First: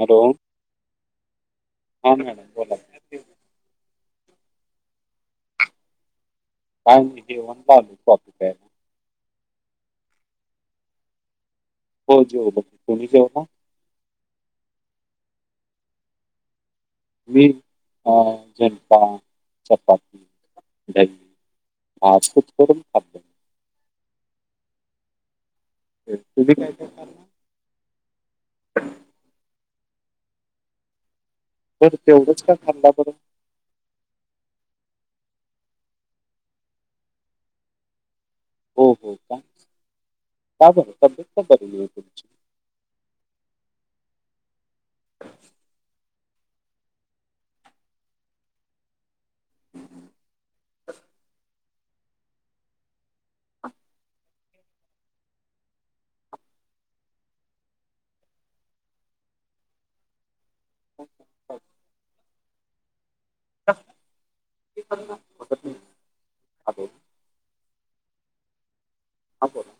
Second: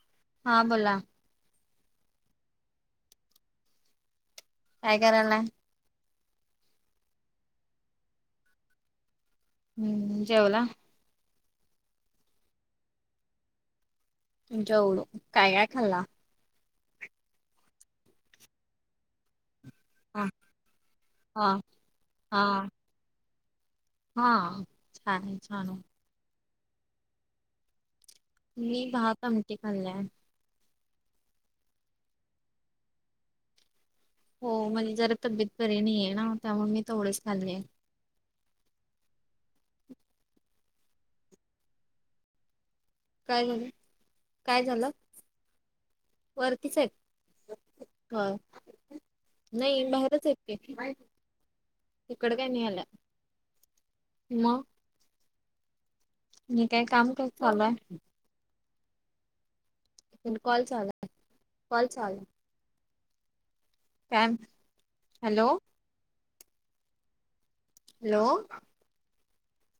Hello, हा बोला हा मॅडम बोला की. काय करालाय. काय नाही. निवांत आम्ही कॉपी प्यायलोय. हम्म, जेवला? हो जेवलो. तुम्ही जेवला? जेवलो, काय-काय खाल्ला? मी अ जनता. चपाती, हा दही, हा आज हा खुस्करून खाललो. हा, छान आहे. छान आहे. तुम्ही काय-काय खाला. मी भात, आमटी. खालाय. बरं, तेवढंच का खाल्ला बरं. हो, म्हणजे जरा तब्येत बरी नाही ना, त्यामुळे मी तेवढच खाल्ले. हो-हो का, का बर तब्येत का बरी नाही तुमची. काय झालं, काय झालं. वरतीच आहेत, होय. नाही. बाहेरच आहेत की. इकडं काय नाही आलं. मग मी काय काम कसं चालू आहे. पण कॉल चालाय, कॉल चालाय. Hello [unintelligible] hello. हा बोला.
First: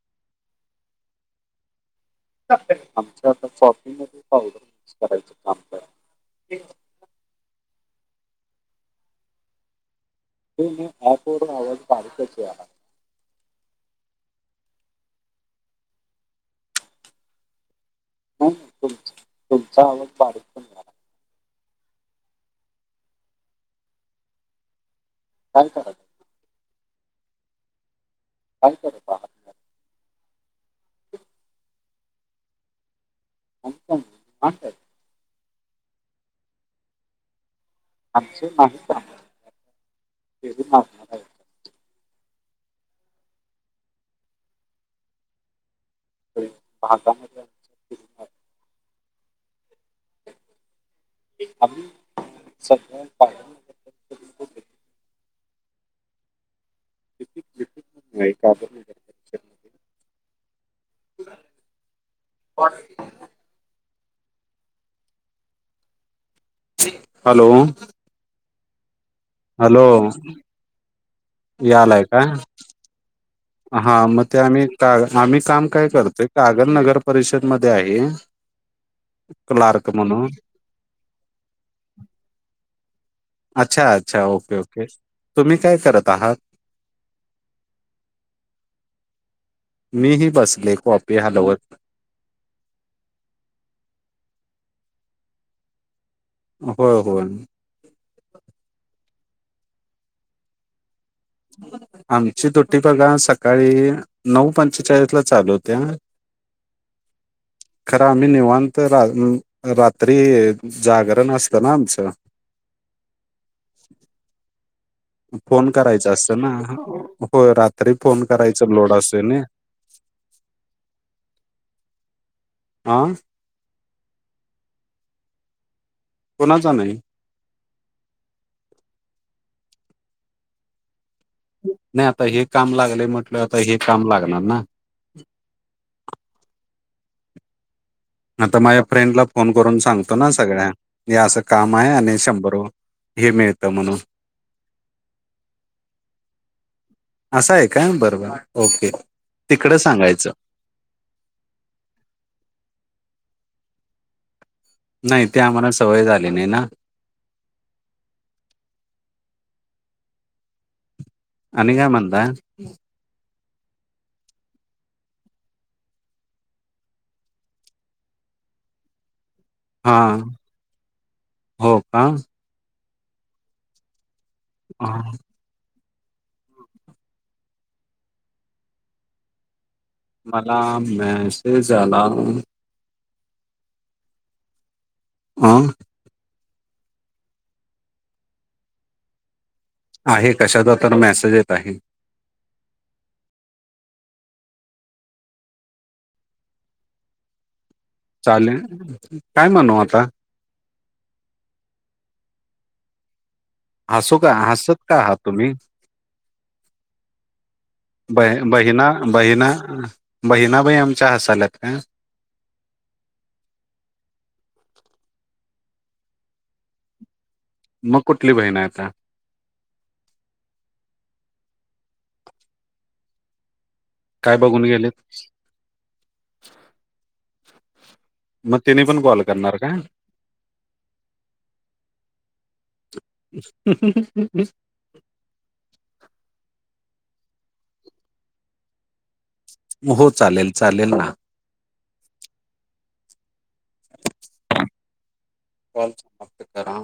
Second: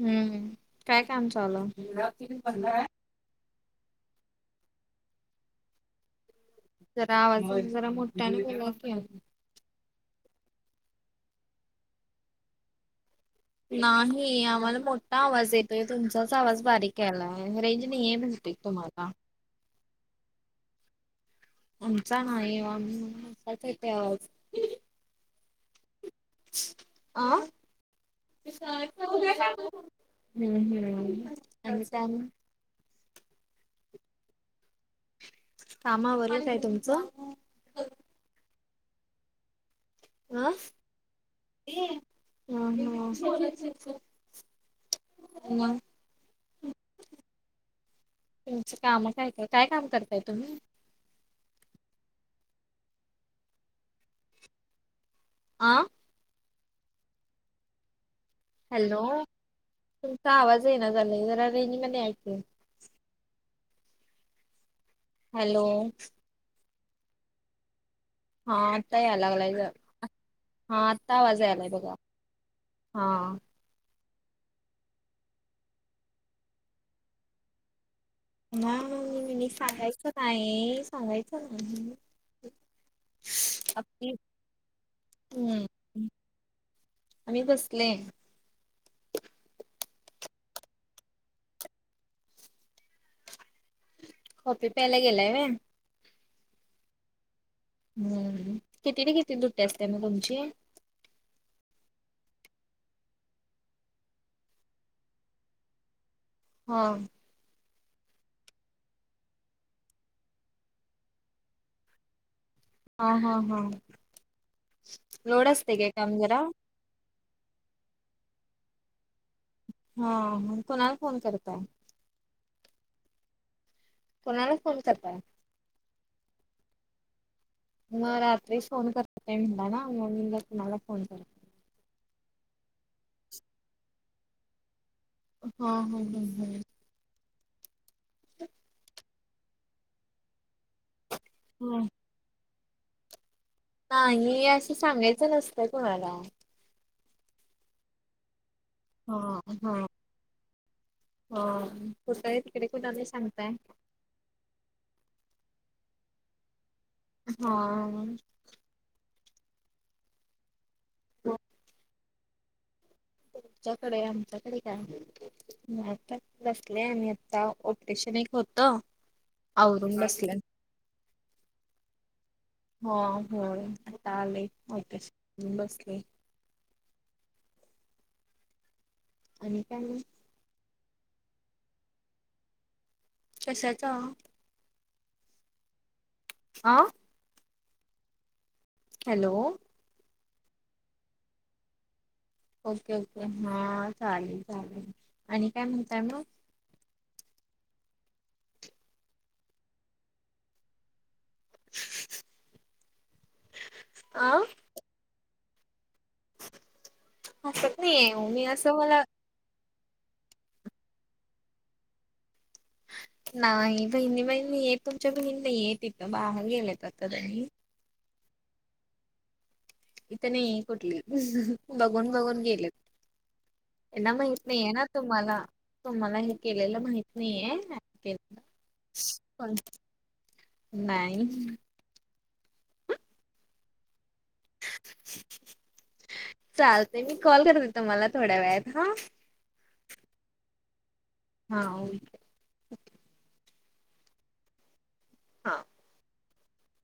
हम्म, काय काम चालू हाय? आमच आता शॉपिंग मध्ये पावडर युज करायचं काम करालोय. जरा आवाज जरा, मोठ्याने बोला की. नाही मी, ॲपवर आवाज बारीकच यायला आहे. नाही, आम्हाला मोठा आवाज येतोय. तुमचाच आवाज बारीक यालाय, रेंज नाही ये म्हणतोय तुम्हाला. तुमचा आवज बारीक पण आमचा नाही ओ, आमचा मोठाच येतोय आवाज. काय करायच? अ. हम्म-हम्म, आणि काय आणि. आणि काय, आणि काय. कामा आवरलं काय तुमचं? आमच नाही काम. अ. ये, हा-हा, मग. भागामध्ये ठीक काय. तुमचं काम काय-काय, काय काम करताय तुम्ही? आमी सगळ पाहिल आ [unintelligible] नाही का हॅलो तुमचा आवाज येणा झालाय जरा रेंज मध्ये या कि [unintelligible] हॅलो हॅलो हा आता यायला लागलाय जरा हा आता आवाज यायलाय बघा हा हा मग ते आम्ही कागल आम्ही काम काय करतोय कागल नगर परिषद मध्ये आहे नाय मिनी मिनी सांगायचं नाही सांगायचं नाही अच्छा आपली अच्छा ओके ओके तुम्ही हम्म काय करत आहात आम्ही बसले मीही बसले कॉपी हालवत काॅपी प्यायला गेलाय व्हय होय होय हम किती ते किती दुट्टी असत्या म तुमची आमची दुट्टी बघा सकाळी नऊ पंचेचाळीस ला चालू हुत्या हा खरं आम्ही निवांत [inaudible] रात्री जागरण असतं ना आमचं हा हा हा लोड फोन असते काय करायच काम जरा असतं ना होय रात्री फोन करायचा लोड असतोय नय हा मग कुणाला फोन करताय आ कुणाला फोन करताय कुणाचा नाही मग रात्री फोन करताय म्हनला मग मी म्हणलं कुणाला फोन करताय नाही आता हे काम लागलय म्हटलो आता हे काम लागणार ना हा ह ह ह आता माझ्या फ्रेंडला फोन करून सांगतो ना सगळ्या की असं काम हा. आहे आणि शंभर रुपये रुपये मिळतं म्हणून नाही असं सांगायचं नसतय कुणाला असं हाय का बरबर हा हा हा कुठ हाय तिकडे कुणाला सांगताय नाही ते आम्हाला सवय झाली नाही ना हा हॅलो [inaudible] आणि काय म्हणताय तुमच्याकडे आमच्याकडे काय आता बसले आणि आता ऑपरेशन एक होत आवरून हा बसल्यात हो का हा हो आता आले आफिस हां, मधून बसले आणि काय मग मला मैसेज आला. कशाचा? आ आ हॅलो आहे, कशाचा तर मेसेज येत आहे. ओके ओके, हा चालेल चालेल आणि काय म्हणताय मग? चालेल, काय म्हणू आता? [inaudible] हसू अ का, हसत का आहात तुम्ही? हसत नाहीये ब मी असं बहिना मला बहिना बहिणाबाई आमच्या हसाल्यात का? नाही बहिणी बाई नाहीयेत तुमच्या बहिनी नाहीयेत इथ बाहेर गेलेत आता त्यांनी मग कुठली बहीण आहे आता? इथं नाही कुठली बघून बघून गेलेत. त्यांना काय माहित बघून नाहीये ना गेलेत तुम्हाला, तुम्हाला हे केलेलं माहित नाहीये ऍड के मग तेनी पण कॉल करणार का? नाही [inaudible] चालते मी कॉल करते तुम्हाला थोड्या वेळात आ. हो चालेल चालेल ना. हा ओई [inaudible] हा कॉल समाप्त करा.